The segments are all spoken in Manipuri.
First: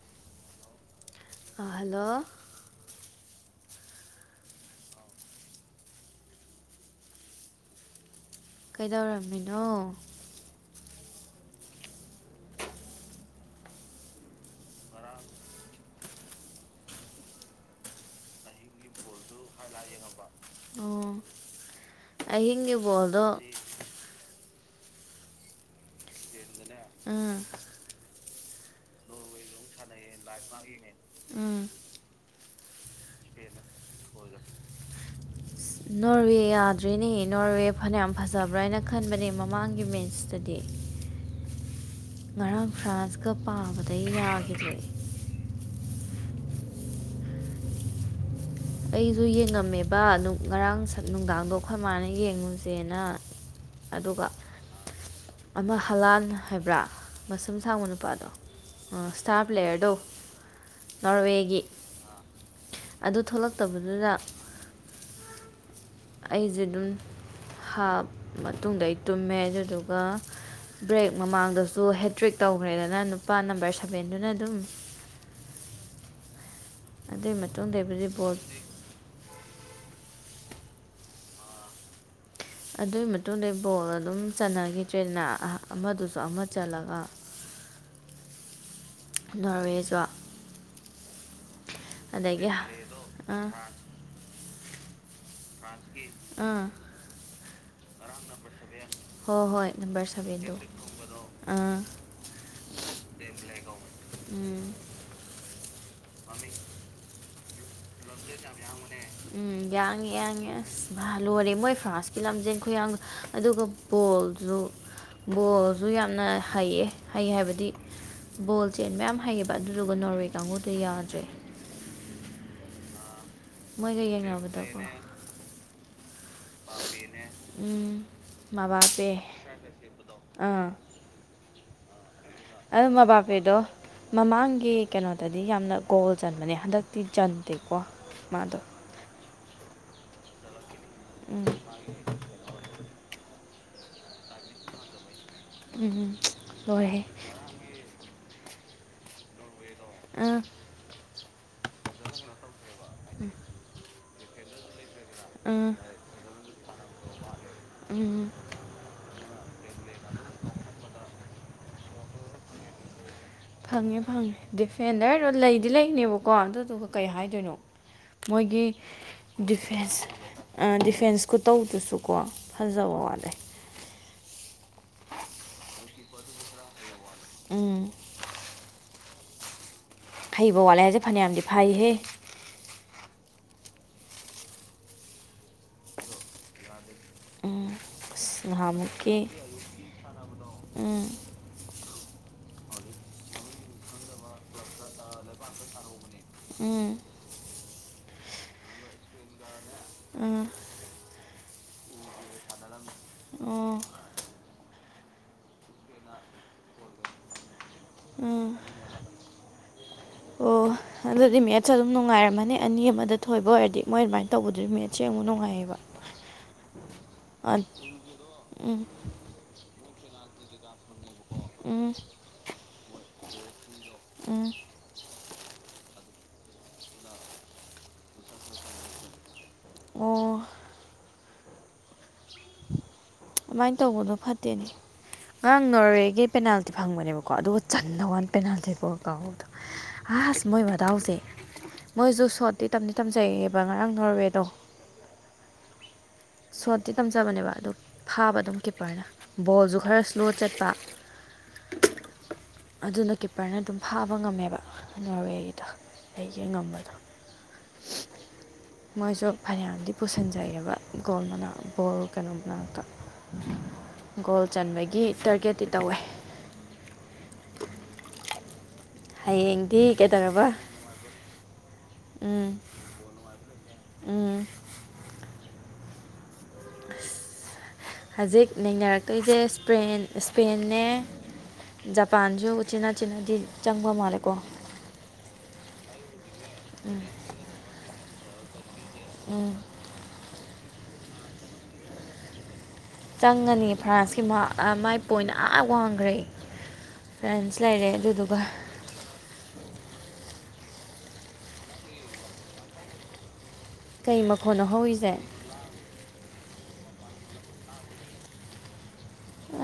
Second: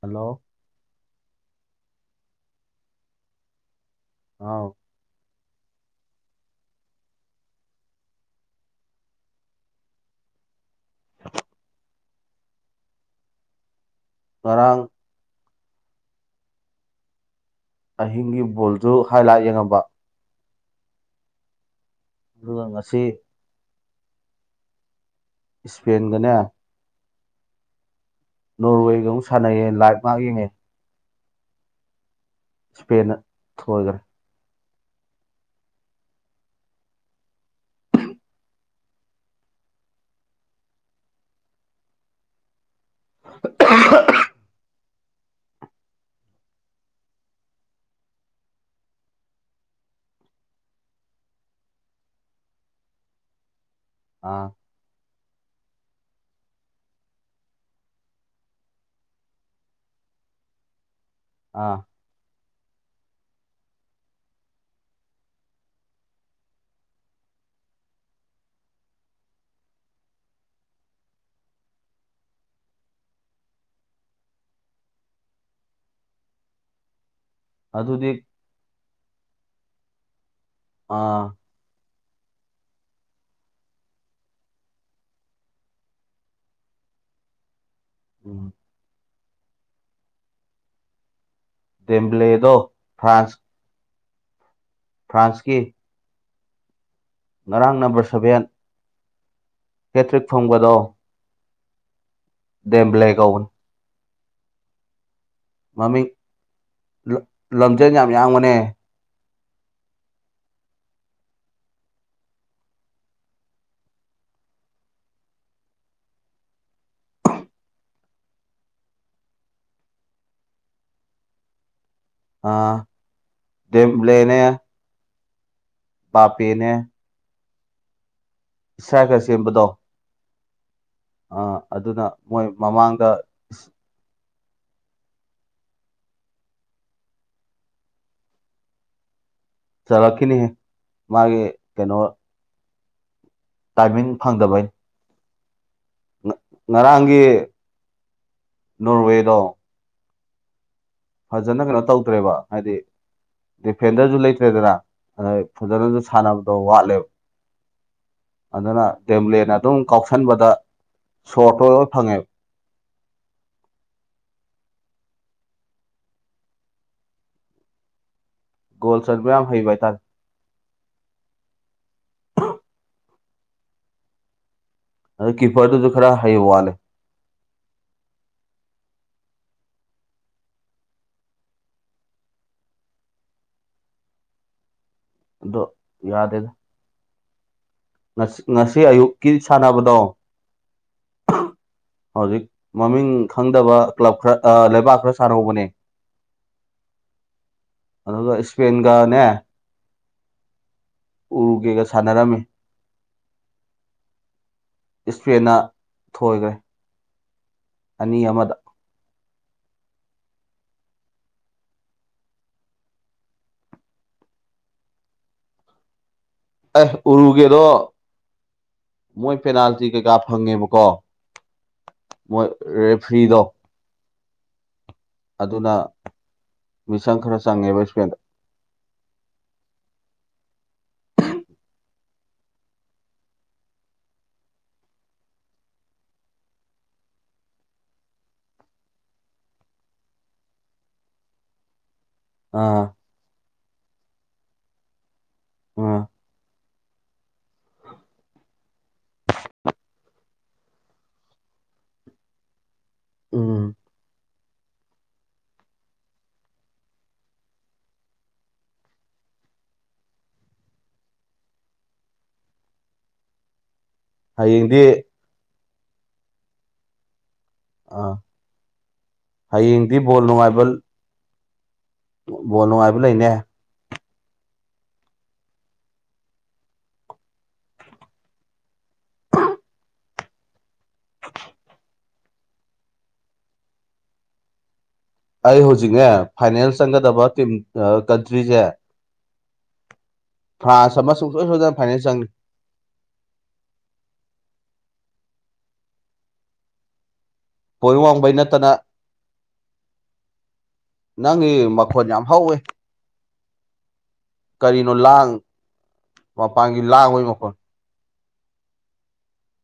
ꯍꯂꯣ ꯍꯜꯂꯣ ꯑꯥꯎ ꯀꯩꯗꯧꯔꯝꯃꯤꯅꯣ ꯉꯔꯥꯡ ꯑꯍꯤꯡꯒꯤ ꯕꯣꯜꯗꯨ ꯍꯥꯏ ꯂꯥꯏꯠ ꯌꯦꯡꯕ ꯑꯣ ꯑꯗꯨꯒ ꯑꯍꯤꯡꯒꯤ ꯉꯁꯤ ꯕꯣꯜꯗꯣ ꯏꯁꯄꯦꯟꯒꯅꯦ ꯎꯝ ꯅꯣꯔꯋꯦꯒ ꯑꯃꯣꯛ ꯁꯥꯅꯩꯌꯦ ꯂꯥꯢꯞ ꯎꯝ ꯏꯁꯄꯦꯟꯅ ꯊꯣꯢꯒ꯭ꯔꯦ [unintelligible] ꯅꯣꯔꯋꯦ ꯌꯥꯗ꯭ꯔꯤꯅꯦ ꯅꯣꯔꯋꯦ ꯐꯅꯌꯥꯝ ꯐꯖꯕ꯭ꯔꯥ ꯍꯥꯏꯅ ꯈꯟꯕꯅꯦ ꯃꯃꯥꯡꯒꯤ ꯃꯦꯠꯁꯇꯗꯤ ꯉꯔꯥꯡ ꯐ꯭ꯔꯥꯟꯁꯀ ꯄꯥꯕꯗ ꯌꯥꯈꯤꯗꯦ ꯑꯩꯁꯨ ꯌꯦꯡꯉꯝꯃꯦꯕ ꯑꯗꯨ ꯉꯔꯥꯡ ꯅꯨꯡꯗꯥꯡꯗꯣ ꯑꯩꯈꯣꯏ ꯃꯥꯅ ꯌꯦꯡꯉꯨꯁꯦꯅ ꯑꯗꯨꯒ ꯑꯥ ꯑꯃ ꯍꯂꯥꯟ ꯍꯥꯏꯕ꯭ꯔꯥ ꯃꯁꯨꯝ ꯁꯥꯡꯕ ꯅꯨꯄꯥꯗꯣ ꯁ꯭ꯇꯥ ꯄ꯭ꯂꯦꯔꯗꯣ ꯅꯣꯔꯋꯦꯒꯤ ꯑꯥ ꯑꯗꯨ ꯊꯣꯛꯂꯛꯇꯕꯗꯨꯗ ꯑꯩꯁꯦ ꯑꯗꯨꯝ ꯍꯥꯞ ꯃꯇꯨꯡꯗ ꯑꯩ ꯇꯨꯝꯃꯦ ꯑꯗꯨꯗꯨꯒ ꯕ꯭ꯔꯦꯛ ꯃꯃꯥꯡꯗꯁꯨ ꯍꯦꯇ꯭ꯔꯤꯦꯛ ꯇꯧꯈ꯭ꯔꯦꯗꯅ ꯅꯨꯄꯥ ꯅꯝꯕꯔ ꯁꯚꯦꯟꯗꯨꯅ ꯑꯗꯨꯝ [unintelligible] ꯑꯗꯨꯒꯤ ꯃꯇꯨꯡꯗꯕꯨꯗꯤ ꯑꯗꯨꯗꯤ ꯕꯣꯔꯠ ꯑꯥ ꯑꯗꯨꯒꯤ ꯃꯇꯨꯡꯗ ꯕꯣꯜ ꯑꯗꯨꯝ ꯆꯠꯟꯅꯈꯤꯗ꯭ꯔꯦꯗꯅ ꯑꯃꯗꯨꯁꯨ ꯑꯃ ꯆꯠꯂꯒ [unintelligible] ꯎꯝ ꯅꯣꯔꯋꯦꯁꯣ ꯗꯦꯝ꯭ꯂꯦꯗꯣ ꯐ꯭ꯔꯥꯟꯁ ꯐ꯭ꯔꯥꯟꯁꯀꯤ ꯑꯥ ꯉꯔꯥꯡ ꯅꯝꯕꯔ ꯁꯚꯦꯟ ꯍꯣꯏ ꯍꯣꯏ ꯅꯝꯕꯔ ꯍꯦꯇ꯭ꯔꯤꯛ ꯁꯚꯦꯟꯗꯨ ꯑꯥ ꯗꯦꯝꯕ꯭ꯂꯦꯒꯥꯎꯟ ꯎꯝ ꯃꯃꯤꯡ ꯂꯝꯖꯦꯜ ꯌꯥꯝ ꯌꯥꯝꯕꯅꯦ ꯎꯝ ꯌꯥꯡꯉ ꯌꯥꯡꯉ ꯑꯁ ꯂꯣꯏꯔꯦ ꯃꯣꯏ ꯐ꯭ꯔꯥꯟꯁꯀꯤ ꯂꯝꯖꯦꯟ ꯈꯨꯌꯥꯡ ꯑꯗꯨꯒ ꯕꯣꯜ ꯑꯗꯨꯨ ꯕꯣꯜꯁꯨ ꯌꯥꯝꯅ ꯍꯩꯌꯦ ꯍꯩ ꯍꯥꯏꯕꯗꯤ ꯕꯣꯜ ꯆꯦꯟ ꯃꯌꯥꯝ ꯍꯩꯌꯦꯕ ꯑꯗꯨꯗꯨꯒ ꯅꯣꯔꯋꯦ ꯀꯥꯡꯕꯨꯗ ꯌꯥꯗ꯭ꯔꯦ ꯑꯥ ꯃꯣꯏꯒ ꯌꯦꯡꯅꯕꯗꯀꯣ ꯄꯥꯞꯄꯦꯅꯦ ꯎꯝ ꯃꯕꯥꯄꯦ ꯏꯁꯥꯒꯥ ꯁ‌ꯦꯝꯕꯗ‌ꯣ ꯑꯥ ꯑ ꯑꯗꯨꯅ ꯃꯣꯏ ꯑꯗꯨ ꯃꯃꯥꯡꯗ ꯃꯕꯥꯄꯦꯗꯣ ꯃꯃꯥꯡꯒꯤ ꯀꯩꯅꯣꯗꯗꯤ ꯌꯥꯝꯅ ꯒꯣꯜ ꯆꯟꯕꯅꯦ ꯍꯟꯗꯛꯇꯤ ꯆꯟꯗꯦꯀꯣ ꯃꯥꯗ‌ꯣ ꯆꯜꯂꯛꯈꯤꯅꯤ ꯍ‌ꯦ ꯃꯥꯒꯤ ꯎꯝ ꯀꯩꯅꯣ ꯇꯥꯏꯃꯤꯡ ꯐꯪꯗꯕꯩꯅ‌ꯦ ꯂꯣꯔ‌ꯦ ꯍꯦ ꯅꯣꯔꯋꯦꯗ‌ꯣ ꯑꯪ ꯐꯖꯅ ꯀꯩꯅꯣ ꯇꯧꯗ꯭ꯔꯦꯕ ꯍꯥꯏꯗꯤ ꯗꯤꯐꯦꯟꯗ꯭ꯔꯁꯨ ꯂꯩꯇ꯭ꯔꯦꯗꯅ ꯑꯗꯩ ꯑꯥ ꯐꯖꯟꯅꯁꯨ ꯁꯥꯟꯅꯕꯗꯣ ꯋꯥꯠꯂꯦꯕ ꯎꯝ ꯑꯗꯨꯅ ꯗ‌ꯦꯕ꯭ꯂꯦꯟꯅ ꯑꯗꯨꯝ ꯀꯥꯎꯁꯟꯕꯗ ꯁꯣꯠꯇ‌ꯣ ꯐꯪꯉꯦ ꯐꯪꯉꯦ ꯐꯪꯉꯦ ꯗꯤꯐꯦꯟꯗꯔꯗꯣ ꯂꯩꯗꯤ ꯂꯩꯅꯦꯕꯀꯣ ꯑꯗꯨꯗꯨꯒ ꯀꯩ ꯍꯥꯏꯗꯣꯏꯅꯣ ꯃꯣꯏꯒꯤ ꯒꯣꯜ ꯆꯟꯕ ꯌꯥꯝ ꯍꯩꯕ ꯍꯥꯏꯇꯥꯔꯦ ꯗꯤꯐꯦꯟꯁ ꯗꯤꯐꯦꯟꯁ ꯈꯨ ꯇꯧꯗꯨꯁꯨꯀꯣ ꯐꯖꯕ ꯋꯥꯠꯂꯦ ꯑꯗꯨ ꯀꯤꯄ꯭ꯔꯗꯨꯁꯨ ꯈꯔ ꯍꯩꯕ ꯋꯥꯠꯂꯦ ꯎꯝ ꯍꯩꯕ ꯋꯥꯠꯂꯦ ꯍꯥꯏꯁꯦ ꯐꯅꯌꯥꯝꯗꯤ ꯐꯥꯏꯍꯦ ꯑꯗꯣ ꯌꯥꯗꯦꯗ ꯎꯝ ꯑꯁ ꯉꯁꯤ ꯅꯍꯥꯟꯃꯨꯛꯀꯤ ꯑꯌꯨꯛꯀꯤ ꯁꯥꯟꯅꯕꯗꯣ ꯎꯝ ꯍꯧꯖꯤꯛ ꯃꯃꯤꯡ ꯈꯪꯗꯕ ꯀ꯭ꯂꯕ ꯈꯔ ꯂꯩꯕꯥꯛ ꯈꯔ ꯁꯥꯥꯟꯅꯍꯧꯕꯅꯦ ꯎꯝ ꯑꯗꯨꯒ ꯏꯁꯄꯦꯟꯒꯅꯦ ꯎꯝ ꯎꯔꯨꯒꯨꯌ‌ꯦꯒ ꯁꯅꯔꯥꯝꯃ‌ꯦ ꯑꯣ ꯏꯁꯄꯦꯟꯅ ꯊꯣꯏꯒ꯭ꯔꯦ ꯑꯅꯤ ꯎꯝ ꯑꯃꯗ [inaudible] ꯑꯣ ꯑꯗꯨꯗꯤ ꯃꯦꯠꯁ ꯑꯗꯨꯝ ꯅꯨꯡꯉꯥꯏꯔꯝꯃꯅꯤ ꯑꯅꯤ ꯑꯃꯗ ꯊꯣꯏꯕ ꯑꯣꯏꯔꯗꯤ ꯃꯣꯏ ꯑꯗꯨꯃꯥꯏꯅ ꯇꯧꯕꯗꯨꯗꯤ ꯃꯦꯠꯁ ꯌ‌ꯦꯡꯕ ꯅꯨꯡꯉꯥꯏꯌꯦꯕ ꯑꯦ ꯎꯔꯨꯒꯦꯗꯣ ꯎꯝ ꯃꯣꯏ ꯄꯦꯅꯥꯜꯇꯤ ꯀꯩꯀꯥ ꯐꯪꯉꯦꯕꯀꯣ ꯎꯝ ꯃꯣꯏ ꯔꯦꯐ꯭ꯔꯤꯗꯣ ꯎꯝ ꯑꯗꯨꯅ ꯃꯤꯆꯪ ꯈꯔ ꯆꯪꯉꯦꯕ ꯏꯁꯄꯦꯟꯗ ꯑꯣ ꯑꯗꯨꯃꯥꯏꯅ ꯇꯧꯕꯗꯣ ꯐꯠꯇꯦꯅꯦ ꯑꯉꯥꯡ ꯅꯣꯔꯋꯦꯒꯤ ꯄꯦꯅꯥꯜꯇꯤ ꯐꯪꯕꯅꯦꯕꯀꯣ ꯑꯗꯨꯒ ꯆꯟꯗꯕ ꯋꯥꯅ‌ꯦ ꯄꯦꯅꯥꯜꯇꯤ ꯐꯥꯎ ꯀꯥꯎꯍꯧꯗ ꯑꯁ ꯃꯣꯏ ꯃꯗꯥꯥꯎꯁꯦ ꯃꯣꯏꯁꯨꯨ ꯁꯣꯠꯇꯤ ꯑꯥ ꯇꯝꯗꯤ ꯇꯝꯖꯩꯑꯦꯕ ꯉꯔꯥꯡ ꯅꯣꯔꯋꯦꯗꯣ ꯑꯥ ꯁꯣꯠꯇꯤ ꯇꯝꯖꯕꯅꯦꯕ ꯑꯗꯨ ꯐꯥꯕ ꯑꯗꯨꯝ ꯀꯤꯞꯄꯔꯅ ꯕꯣꯜꯁꯨ ꯈꯔ ꯏꯁ꯭ꯂꯣ ꯆꯠꯄ [inaudible] ꯑꯗꯨꯅ ꯀꯤꯞꯄꯔꯅ ꯎꯝ ꯑꯗꯨꯝ ꯐꯥꯕ ꯉꯝꯃꯦꯕ ꯅꯣꯔꯋꯦꯒꯤꯗ ꯑꯩꯒꯤ ꯉꯝꯕꯗꯣ [inaudible] ꯃꯣꯏꯁꯨ ꯐꯅꯌꯥꯝꯗꯤ ꯄꯨꯁꯤꯟꯖꯩꯑꯦꯕ ꯒꯣꯜ ꯃꯅꯥꯛ ꯕꯣꯜ ꯀꯩꯅꯣ ꯃꯅꯥꯛꯇ ꯒꯣꯜ ꯍꯌꯦꯡꯗꯤ ꯆꯟꯕꯒꯤ ꯇꯥꯔꯒꯦꯠꯇꯤ ꯇꯧꯋꯦ ꯑꯥ ꯍꯌꯦꯡꯗꯤ ꯕꯣꯜ ꯅꯨꯡꯉꯥꯏꯕꯜ ꯎꯝ ꯕꯣꯜ ꯅꯨꯡꯉꯥꯏꯕ ꯂꯩꯅꯦ ꯎꯝ ꯍꯧꯖꯤꯛ ꯅꯩꯅꯔꯛꯇꯣꯏꯁꯦ ꯏꯁꯄꯦꯟꯅꯦ ꯖꯄꯥꯟꯁꯨ ꯎꯆꯤꯟꯅꯥ ꯆꯤꯅꯥꯗꯤ ꯆꯪꯕ ꯃꯥꯜꯂꯦꯀꯣ ꯑꯩ ꯍꯧꯖꯤꯛꯅꯦ ꯐꯥꯏꯅꯦꯜ ꯆꯪꯒꯗꯕ ꯇꯤꯝ ꯀꯟꯇ꯭ꯔꯤꯁꯦ ꯎꯝ ꯐ꯭ꯔꯥꯟꯁ ꯑꯃ ꯁꯨꯡꯁꯣꯏ ꯁꯣꯏꯗꯅ ꯐꯥꯏꯅꯦꯜ ꯆꯪꯅꯤ ꯆꯪꯉꯅꯤ ꯐ꯭ꯔꯥꯟꯁꯀꯤ ꯃꯥꯏ ꯄꯣꯏꯟ ꯑꯥ ꯋꯥꯡꯈ꯭ꯔꯦ ꯐꯔꯦꯟꯁ ꯂꯩꯔꯦ ꯄꯣꯏꯟ ꯋꯥꯡꯕꯩ ꯑꯗꯨꯗꯨꯒ ꯅꯠꯇꯅ ꯅꯪꯒꯤ ꯃꯛꯈꫭꯟ ꯌꯥꯝ ꯍꯥꯎꯋ‌ꯦ ꯀꯩ ꯃꯈꯣꯟꯅ ꯍꯧꯔꯤꯁꯦ ꯂꯥꯡ ꯃꯄꯥꯟꯒꯤ ꯂꯥꯡꯕꯒꯤ ꯃꯈꯜ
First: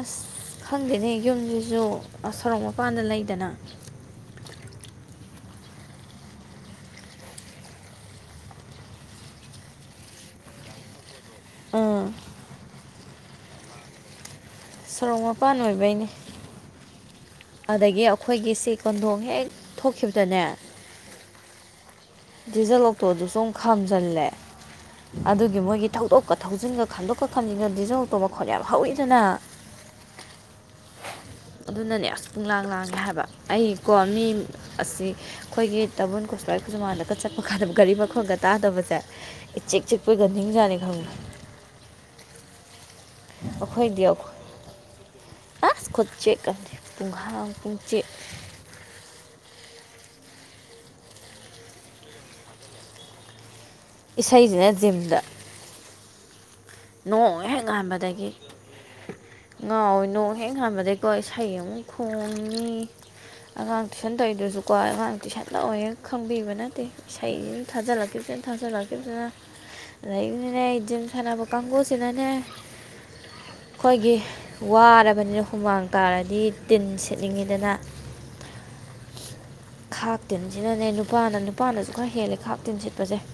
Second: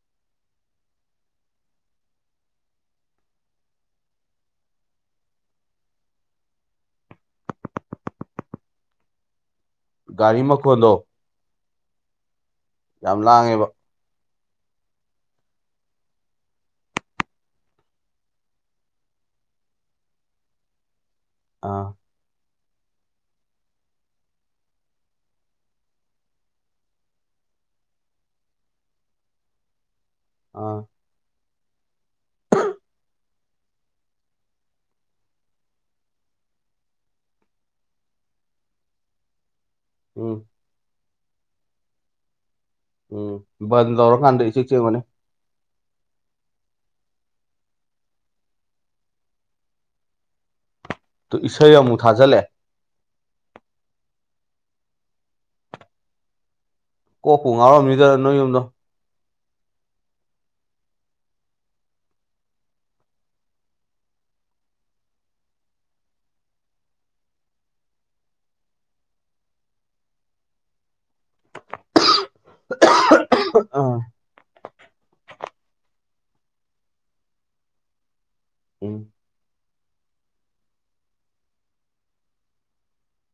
ꯑꯁ ꯈꯪꯗꯦꯅꯦ ꯌꯨꯝꯁꯤꯁꯨꯁ ꯁꯣꯔꯣꯛ ꯃꯄꯥꯟꯗ ꯂꯩꯗꯅ [inaudible] ꯒꯥꯔꯤ ꯃꯈꯣꯜꯗꯣ ꯑꯥ ꯌꯥꯝ ꯂꯥꯡꯉꯦꯕ ꯁꯣꯔꯣꯛ ꯃꯄꯥꯟ ꯑꯣꯏꯕꯩꯅꯦ ꯑꯗꯒꯤ ꯑꯩꯈꯣꯏꯒꯤꯁꯤ ꯀꯣꯟꯊꯣꯡ ꯍꯦꯛ ꯊꯣꯛꯈꯤꯕꯗꯅꯦ ꯑꯥ ꯗꯤꯖꯜ ꯑꯣꯛꯇꯣꯗꯨꯁꯨ ꯑꯃꯨ ꯈꯥꯝꯖꯜꯂꯦ ꯑꯗꯨꯒꯤ ꯃꯣꯏꯒꯤ ꯊꯧꯗꯣꯛꯀ ꯊꯧꯖꯤꯟꯒ ꯈꯟꯗꯣꯛꯀ ꯈꯟꯖꯤꯟꯒ ꯗꯤꯖꯧꯇꯣ ꯃꯈꯣꯠ ꯌꯥꯝ ꯍꯧꯔꯤꯗꯅ [inaudible] ꯑꯥ ꯑꯗꯨꯅꯅꯦ ꯑꯁ ꯄꯨꯡꯂꯥꯡ ꯂꯥꯡꯒꯦ ꯍꯥꯏꯕ ꯑꯩꯀꯣ ꯃꯤ ꯑꯁꯤ ꯑꯩꯈꯣꯏꯒꯤ ꯇꯥꯕꯜ ꯁꯨꯥꯏꯈꯁꯨ ꯃꯥꯟꯗꯀ ꯆꯠꯄ ꯀꯥꯟꯗ ꯒꯥꯔꯤ ꯃꯈ ꯈꯔꯒ ꯇꯥꯗꯕꯁꯦ ꯏ ꯆꯦꯛ ꯆꯤꯛꯄꯣꯏꯒ ꯎꯝ ꯅꯤꯡꯖꯥꯅꯤ ꯈꯪꯕꯦ ꯎꯝ ꯕꯟ ꯑꯩꯈꯣꯏꯗꯤ ꯑꯩꯈꯣꯏ ꯇꯧꯔꯀꯥꯟꯗ ꯏꯆꯤꯛ ꯆꯤꯛꯑꯝꯒꯅꯤ ꯑꯁ ꯈꯨ ꯆꯤꯛ ꯑꯝꯅꯤ ꯄꯨꯡꯍꯥꯡ ꯄꯨꯡꯆꯤꯛ ꯇꯨ ꯏꯁꯩ ꯑꯃꯨꯛ ꯊꯥꯖꯤꯜꯂꯦ ꯏꯁꯩꯁꯤꯅ ꯖꯤꯝꯗ ꯅꯣꯡ ꯀꯣꯛꯄꯨ ꯉꯥꯔꯝꯅꯤꯗ ꯅꯣꯏ ꯌꯣꯗꯣ ꯉꯥꯎꯋꯤ ꯅꯣꯡ ꯍꯦꯛ ꯉꯥꯟꯕꯗꯩꯀꯣ ꯏꯁꯩ ꯑꯃꯨꯛ ꯈꯣꯡꯉꯤ ꯑꯉꯥꯡ ꯇꯨꯏꯁꯟ ꯇꯧꯔꯤꯗꯨꯁꯨꯀꯣ ꯑꯉꯥꯡ ꯇꯨꯏꯁꯟ ꯂꯋꯦꯒ ꯈꯪꯕꯤꯕ ꯅꯠꯇꯦ ꯏꯁꯩ ꯊꯥꯖꯤꯜꯂꯛꯈꯤꯕꯁꯦꯅꯥ ꯊꯥꯖꯜꯂꯛꯈꯤꯕꯁꯤꯅ ꯑꯗꯒꯤꯅꯤꯅꯦ ꯖꯤꯝ ꯁꯥꯟꯅꯕ ꯀꯥꯡꯒꯨꯁꯤꯅꯅꯦ [inaudible] ꯑꯩꯈꯣꯏꯒꯤ ꯋꯥꯔꯕꯅꯤꯅ ꯍꯨꯃꯥꯡ ꯇꯥꯔꯗꯤ ꯇꯤꯟ ꯁꯦꯠꯅꯤꯡꯉꯤꯗꯅ ꯎꯝ ꯈꯥꯛ ꯇꯤꯟꯁꯤꯅꯅꯦ ꯅꯨꯄꯥꯅ ꯅꯨꯄꯥꯅꯁꯨ ꯈꯔ ꯍꯦꯜꯂꯦ ꯈꯥꯛ ꯇꯤꯟ ꯁꯤꯠꯄꯁꯦ [inaudible]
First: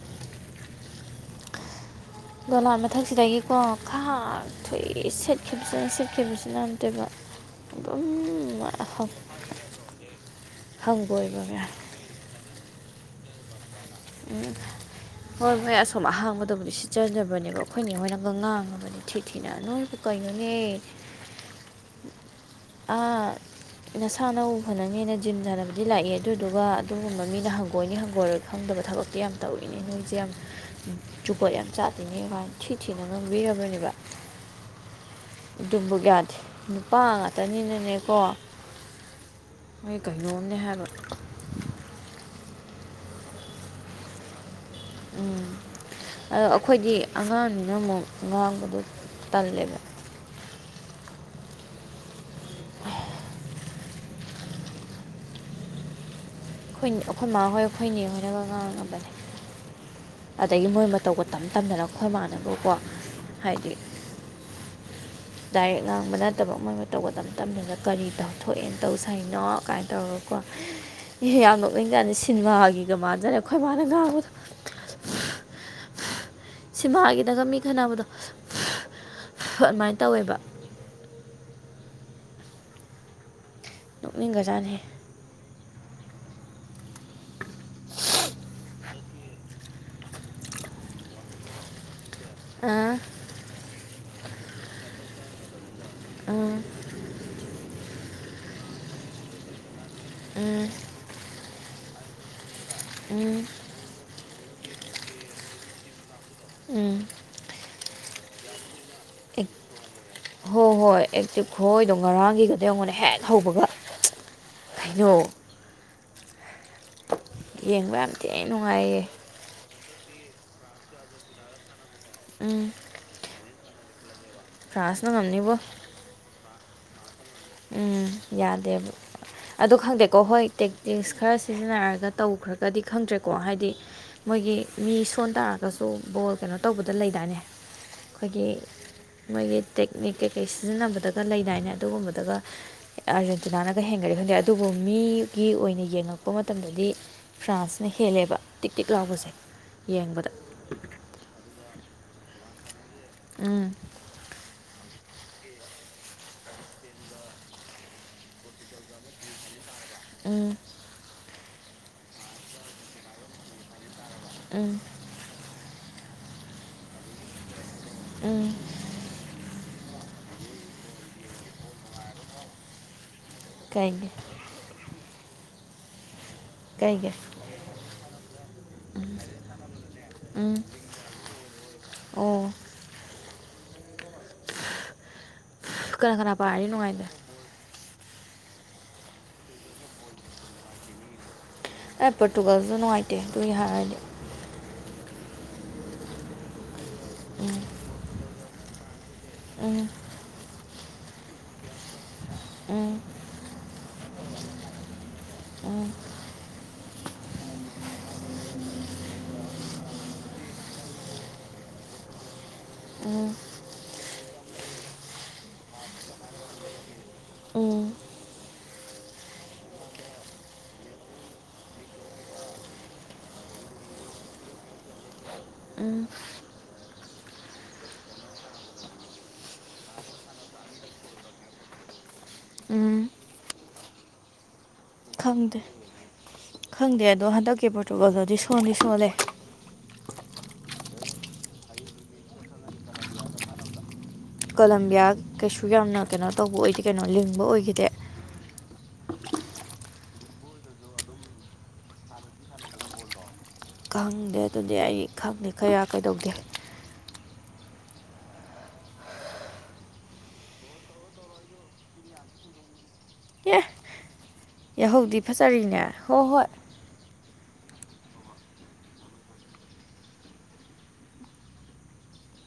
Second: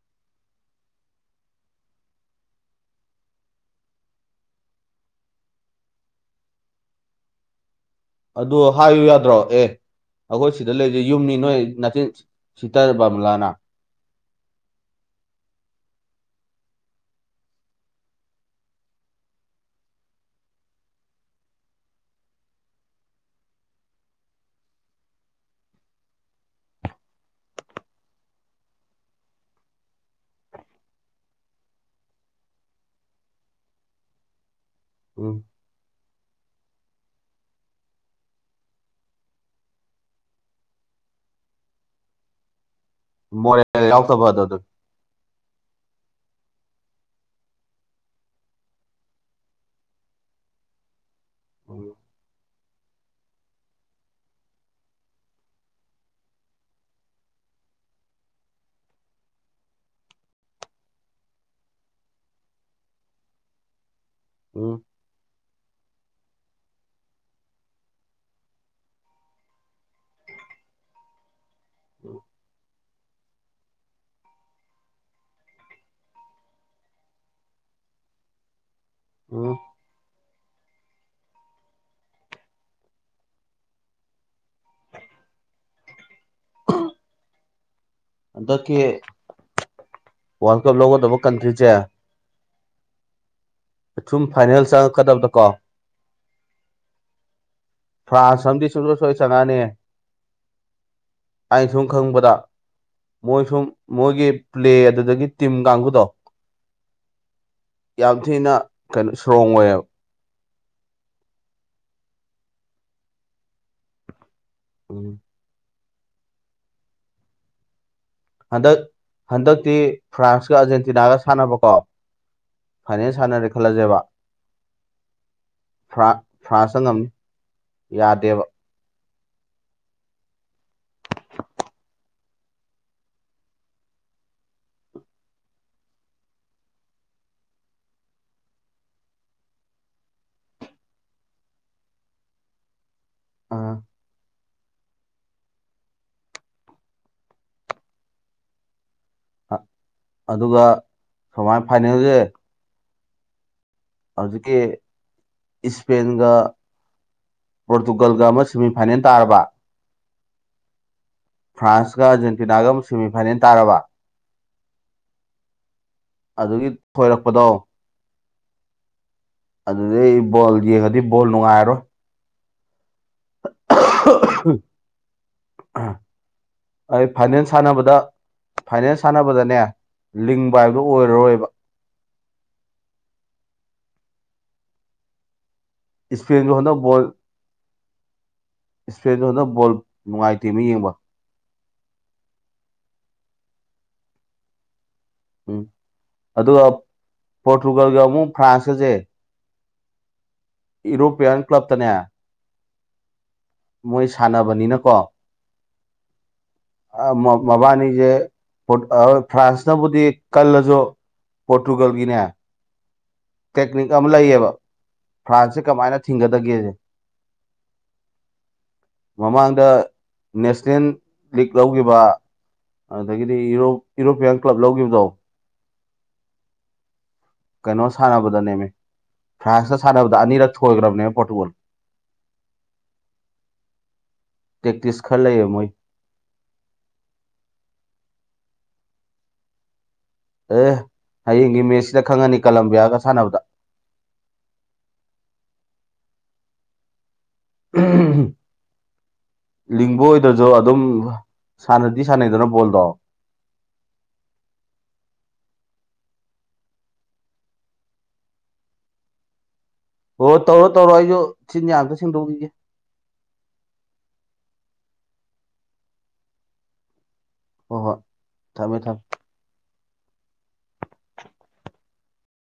ꯗꯣꯂꯥꯟ ꯃꯊꯛꯁꯤꯗꯒꯤꯀꯣ ꯈꯥꯛ ꯊꯨꯏ ꯁꯦꯠꯈꯤꯕꯁꯤꯅ ꯁꯦꯠꯈꯤꯕꯁꯤꯅ ꯑꯝꯇꫭꯏꯕ ꯑꯗꯨ ꯍꯥꯏꯌꯨ ꯌꯥꯗ꯭ꯔꯣ ꯑꯦ ꯑꯩꯈꯣꯏ ꯁꯤꯗ ꯂꯩꯔꯤꯁꯦ ꯌꯨꯝꯅꯤ ꯍꯪꯒꯣꯏꯕ ꯅꯣꯏ ꯃꯌꯥꯝ ꯅꯥꯇꯤꯟ ꯁꯤꯠꯇꯕꯥꯝꯂꯥꯅ ꯎꯝ ꯍꯣꯏ ꯃꯣꯏ ꯑꯁꯣꯝ ꯑꯍꯥꯡꯕꯗꯕꯨꯗꯤ ꯁꯤꯠꯆꯖꯕꯅꯦꯕ ꯑꯩꯈꯣꯏꯅꯤꯉꯣꯏꯅꯒ ꯉꯥꯡꯉꯕꯅꯤ ꯊꯤ ꯊꯤꯅ ꯅꫭꯏ ꯀꯣꯅꯦ ꯑꯥ ꯅꯁꯥ ꯅꯎ ꯐꯅꯉꯦꯅ ꯖꯤꯝ ꯁꯥꯟꯅꯕꯗꯤ ꯂꯥꯛꯏ ꯑꯗꯨꯗꯨꯒ ꯑꯗꯨꯒꯨꯝꯕ ꯃꯤꯅ ꯍꯪꯒꯣꯏꯅꯤ ꯍꯪꯒꯣꯏꯔꯣꯏ ꯈꯪꯗꯕ ꯊꯕꯛꯇꯤ ꯌꯥꯝ ꯇꯧꯋꯤꯅꯦ ꯅꯣꯏꯁꯦ ꯌꯥꯝ ꯖꯨꯒꫭꯠ ꯌꯥꯝ ꯆꯥꯇꯤꯅꯦ ꯀꯥꯏꯅ ꯊꯤ ꯊꯤꯅ ꯉꯝꯕꯤꯔꯕꯅꯦꯕ ꯎꯝ ꯕ [unintelligible] ꯌꯥꯗꯦ ꯅꯨꯄꯥ ꯉꯥꯛꯇꯅꯤꯅꯅꯦꯀꯣ ꯃꯣꯏ ꯀꯩꯅꯅꯣꯝꯅꯦ ꯍꯥꯏꯕ ꯃꯣꯔꯦꯜ ꯌꯥꯎꯗꯕ ꯗꯣ ꯑꯗꯨꯅꯤ ꯎꯝ ꯑꯗꯣ ꯑꯩꯈꯣꯏꯗꯤ ꯑꯉꯥꯡꯅꯤꯅ ꯃꯨꯛ ꯉꯥꯡꯕꯗꯣ ꯇꯜꯂꯦꯕ [inaudible] ꯎꯝ [inaudible] ꯑꯩꯈꯣꯏ ꯑꯩꯈꯣꯏ ꯃꯥ ꯍꯣꯏ ꯑꯩꯈꯣꯏ ꯅꯦ ꯍꯣꯏꯅꯒ ꯉꯥꯡꯉꯕꯅꯦ ꯑꯗꯒꯤ ꯃꯣꯏ ꯃꯇꯧꯒ ꯇꯝ ꯇꯝꯗꯅ ꯈꯣꯢ ꯃꯥꯟꯅꯕꯀꯣ ꯍꯥꯏꯗꯤ ꯎ ꯗꯥꯏꯔꯦꯛ ꯉꯥꯡꯕ ꯅꯠꯇꯕ ꯃꯣꯢ ꯃꯇꯧꯒ ꯇꯝ ꯇꯝꯗꯅ ꯀꯔꯤ ꯇꯧꯊꯣꯛꯑꯦꯅ ꯇꯧ ꯁꯥꯢꯅꯣ ꯀꯥꯢꯟ ꯇꯧꯔꯒ [inaudible] ꯏꯍꯦ ꯌꯥꯝ ꯅꯣꯛꯅꯤꯡꯖꯥꯅꯤ ꯁꯤꯅꯤꯃꯥꯒꯤꯒ ꯃꯥꯟꯖꯥꯠꯅꯦ ꯑꯩꯈꯣꯏ ꯃꯥꯅ ꯉꯥꯡꯕꯗ ꯁꯤꯃꯥꯒꯤꯗꯒ ꯃꯤ ꯈꯟꯅꯕꯗꯣ ꯎꯝ ꯑꯗꯨꯃꯥꯏ ꯇꯧꯋꯦꯕ ꯅꯣꯛꯅꯤꯡꯒ꯭ꯔ ꯖꯥꯅꯤꯍꯦ ꯍꯟꯗꯛꯀꯤ ꯋꯥꯔꯜ ꯀꯞ ꯂꯧꯒꯗꯕ ꯀꯟꯇ꯭ꯔꯤꯖꯦ ꯑ ꯑꯊꯨꯝ ꯐꯥꯏꯅꯦꯜ ꯆꯪꯉꯛꯀꯗꯕꯗ ꯀꯣ ꯑꯥ ꯐ꯭ꯔꯥꯟꯁ ꯑꯃꯗꯤ ꯁꯨꯡ ꯁꯣꯏ ꯁꯣꯢꯗ ꯆꯪꯉꯑꯅꯤ ꯑꯝ ꯑꯩꯅ ꯁꯨꯝ ꯈꯪꯕꯗ ꯃꯣꯏ ꯁꯨꯝ ꯃꯣꯏꯒꯤ ꯄ꯭ꯂꯦ ꯑꯗꯨꯗꯒꯤ ꯇꯤꯝ ꯀꯥꯡꯕꯨꯗꯣ ꯎꯝ ꯌꯥꯝ ꯊꯤꯅ ꯀꯩꯅꯣ ꯏꯁꯇ꯭ꯔꯣꯡ ꯑꯣꯏꯌꯦꯕ ꯍꯣ ꯍꯣꯏ ꯑꯦꯛꯇꯤꯞ ꯈꯨꯋꯣꯏꯗꯣ ꯉꯔꯥꯡꯒꯤꯒꯗꯣ ꯌꯦꯡꯉꯣꯅꯦ ꯍꯦꯛ ꯍꯧꯕꯒ ꯎꯝ ꯀꯩꯅꯣ ꯌꯦꯡꯕ ꯌꯥꯝ ꯊꯤꯅ ꯍꯟꯗꯛ ꯅꯨꯡꯉꯥꯏꯌꯦ ꯍꯟꯗꯛꯇꯤ ꯐ꯭ꯔꯥꯟꯁꯀ ꯑꯥꯔꯖꯦꯟꯇꯤꯅꯥꯒ ꯁꯥꯟꯅꯕꯀꯣ ꯎꯝ ꯐꯥꯏꯅꯦꯜ ꯁꯥꯟꯅꯔꯦ ꯈꯜꯂꯁꯦꯕ ꯐ꯭ꯔꯥꯟꯁꯅ ꯉꯝꯅꯤꯕꯣ ꯐ꯭ꯔꯥꯟ ꯐ꯭ꯔꯥꯟꯁꯅ ꯉꯝꯅꯤ ꯎꯝ ꯌꯥꯗꯦꯕ ꯑꯗꯨ ꯈꯪꯗꯦꯀꯣ ꯍꯣꯏ ꯇꯦꯛꯇꯤꯛꯁ ꯈꯔ ꯁꯤꯖꯤꯟꯅꯔꯒ ꯇꯧꯈ꯭ꯔꯒꯗꯤ ꯈꯪꯗ꯭ꯔꯦꯀꯣ ꯍꯥꯏꯗꯤ ꯃꯣꯏꯒꯤ ꯃꯤ ꯁꯣꯟ ꯇꯥꯔꯒꯁꯨ ꯕꯣꯜ ꯀꯩꯅꯣ ꯇꯧꯕꯗ ꯂꯩꯗꯥꯢꯅꯦ ꯈꯣꯏꯒꯤ ꯃꯣꯏꯒꯤ ꯇꯦꯛꯅꯤꯛ ꯀꯩꯀꯩ ꯁꯤꯖꯤꯟꯅꯕꯗꯒ ꯂꯩꯗꯥꯏꯅꯦ ꯑꯗꯨꯒꯨꯝꯕ ꯑꯗꯨꯒ ꯑꯥ, ꯑꯥꯔꯖꯦꯟꯇꯤꯅꯥꯅꯒ ꯍꯦꯟꯒ꯭ꯔꯗꯤ ꯈꯪꯗꯦ ꯑꯗꯨꯕꯨ ꯃꯤꯒꯤ ꯑꯣꯏꯅ ꯌꯦꯡꯉꯛꯄ ꯃꯇꯝꯗꯗꯤ ꯐ꯭ꯔꯥꯟꯁꯅ ꯍꯦꯜꯂꯦꯕ ꯇꯤꯛ ꯇꯤꯛ ꯂꯥꯎꯕꯁꯦ ꯑ- ꯌꯦꯡꯕꯗ ꯑꯗꯨꯒ ꯁꯨꯃꯥꯏ ꯐꯥꯏꯅꯦꯜꯁꯦ ꯎꯝ ꯍꯧꯖꯤꯛꯀꯤ ꯏꯁꯄꯦꯟꯒ ꯄꯣꯔꯇꯨꯒꯜꯒ ꯑꯃ ꯁꯦꯃꯤꯐꯥꯏꯅꯦꯟ ꯇꯥꯔꯕ ꯎꯝ ꯐ꯭ꯔꯥꯟꯁꯀ ꯑꯥꯔꯖꯦꯟꯇꯤꯅꯥꯒ ꯑꯃ ꯁꯦꯃꯤꯐꯥꯏꯅꯦꯟ ꯇꯥꯔꯕ ꯎꯝ ꯑꯗꯨꯗꯒꯤ ꯊꯣꯏꯔꯛꯄꯗꯣ ꯎꯝ ꯑꯗꯨꯗꯩꯗꯤ ꯕꯣꯜ ꯌꯦꯡꯉꯗꯤ ꯕꯣꯜ ꯅꯨꯡꯉꯥꯢꯔꯔꯣꯢ ꯀꯩꯒꯤ ꯑꯩ ꯀꯩꯒꯤ ꯐꯥꯏꯅꯦꯟ ꯁꯥꯟꯅꯕꯗ ꯐꯥꯏꯅꯦꯜ ꯁꯥꯟꯅꯕꯗꯅꯦ ꯎꯝ ꯂꯤꯡꯕ ꯍꯥꯏꯕꯗꯨꯣ ꯑꯣꯏꯔꯔꯣꯏꯕ ꯑꯣ ꯀꯅꯥ ꯀꯅꯥ ꯏꯁꯄꯦꯟꯁꯨ ꯄꯥꯔꯗꯤ ꯍꯟꯗꯛ ꯅꯨꯡꯉꯥꯏꯇꯦ ꯕꯣꯜ ꯏꯁꯄꯦꯟꯗꯨ ꯍꯗꯛ ꯕꯣꯜ ꯅꯨꯡꯉꯥꯏꯇꯦꯃꯤ ꯌꯦꯡꯕ ꯑꯦ ꯄꯣꯔꯇꯨꯒꯥꯜꯁꯨ ꯅꯨꯡꯉꯥꯏꯇꯦ ꯑꯗꯨꯒꯤ ꯍꯥꯏꯔꯗꯤ ꯎꯝ ꯑꯗꯨꯒ ꯄꯣꯔꯇꯨꯒꯜꯒ ꯑꯃꯨꯛ ꯐ꯭ꯔꯥꯟꯁꯀꯁꯦ ꯎꯝ ꯑꯦꯌꯨꯔꯣꯞꯄꯤꯌꯟ ꯀ꯭ꯂꯕꯇꯅꯦ ꯎꯝ ꯃꯣꯏ ꯁꯥꯟꯅꯕꯅꯤꯅꯀꯣ ꯎꯝ ꯃꯕꯥꯅꯤꯁꯦ ꯐ꯭ꯔꯥꯟꯁꯅꯕꯨꯗꯤ ꯀꯜꯂꯁꯨ ꯄꯣꯔꯇꯨꯒꯜꯒꯤꯅ ꯎꯝ ꯇꯦꯛꯅꯤꯛ ꯑꯃ ꯂꯩꯌꯦꯕ ꯐ꯭ꯔꯥꯟꯁꯁꯦ ꯀꯃꯥꯏꯅ ꯊꯤꯡꯒꯗꯒꯦꯁꯦ ꯎꯝ ꯃꯃꯥꯡꯗ ꯅꯦꯁꯅꯦꯜ ꯂꯤꯛ ꯂꯧꯈꯤꯕ ꯑꯗꯒꯤꯗꯤ ꯌꯨꯔꯣꯄꯤꯌꯥꯟ ꯀ꯭ꯂꯕ ꯂꯧꯈꯤꯕꯗꯣ ꯎꯝ ꯀꯩꯅꯣꯁ ꯁꯥꯟꯅꯕꯗꯅꯦꯃꯦ ꯐ꯭ꯔꯥꯟꯁꯇ ꯁꯥꯟꯅꯕꯗ ꯑꯅꯤꯔꯛ ꯊꯣꯏꯈ꯭ꯔꯕꯅꯦꯕ ꯄꯣꯔꯇꯨꯒꯜ ꯎꯝ ꯇꯦꯛꯇꯤꯁ ꯈꯔ ꯂꯩꯌꯦꯕ ꯈꯪꯗꯦ ꯃꯣꯏ ꯈꯪꯗꯦ ꯑꯗꯣ ꯍꯟꯗꯛꯀꯤ ꯄꯣꯔꯇꯨꯒꯜꯗꯗꯤ ꯊꯣꯅꯤ ꯁꯣꯜꯂꯤ ꯑꯦ ꯍꯌꯦꯡꯒꯤ ꯃꯦꯠꯁꯤꯗ ꯈꯪꯉꯅꯤ ꯀꯂꯝꯕꯤꯌꯥꯒ ꯁꯥꯟꯅꯕꯗ ꯀꯂꯝꯕꯤꯌꯥ ꯀꯩꯁꯨ ꯌꯥꯝꯅ ꯀꯩꯅꯣ ꯇꯧꯕ ꯑꯣꯏꯗꯦ ꯀꯩꯅꯣ ꯂꯤꯡꯕ ꯑꯣꯏꯈꯤꯗꯦ ꯂꯤꯡꯕ ꯑꯣꯏꯗ꯭ꯔꯁꯨ ꯑꯗꯨꯝ ꯁꯥꯟꯅꯗꯤ ꯁꯥꯟꯅꯩꯗꯅ ꯕꯣꯜꯗꯣ ꯈꯪꯗꯦ ꯑꯗꯨꯗꯤ ꯑꯩ ꯈꯪꯗꯦ ꯈꯌꯥ ꯀꯩꯗꯧꯗꯦ ꯍꯣꯏ ꯇꯧꯔꯣ ꯇꯧꯔꯣ ꯑꯩꯁꯨ ꯆꯤꯟꯌꯥ ꯑꯝꯇ ꯁꯦꯡꯗꯣꯛꯎꯒꯤꯒꯦ ꯑꯦ ꯌꯥꯍꯧꯗꯤ ꯐꯖꯔꯤꯅꯦ ꯍꯣꯏ ꯍꯣꯏ ꯍꯣꯏ ꯍꯣꯏ ꯊꯝꯃꯦ ꯊꯝꯃꯦ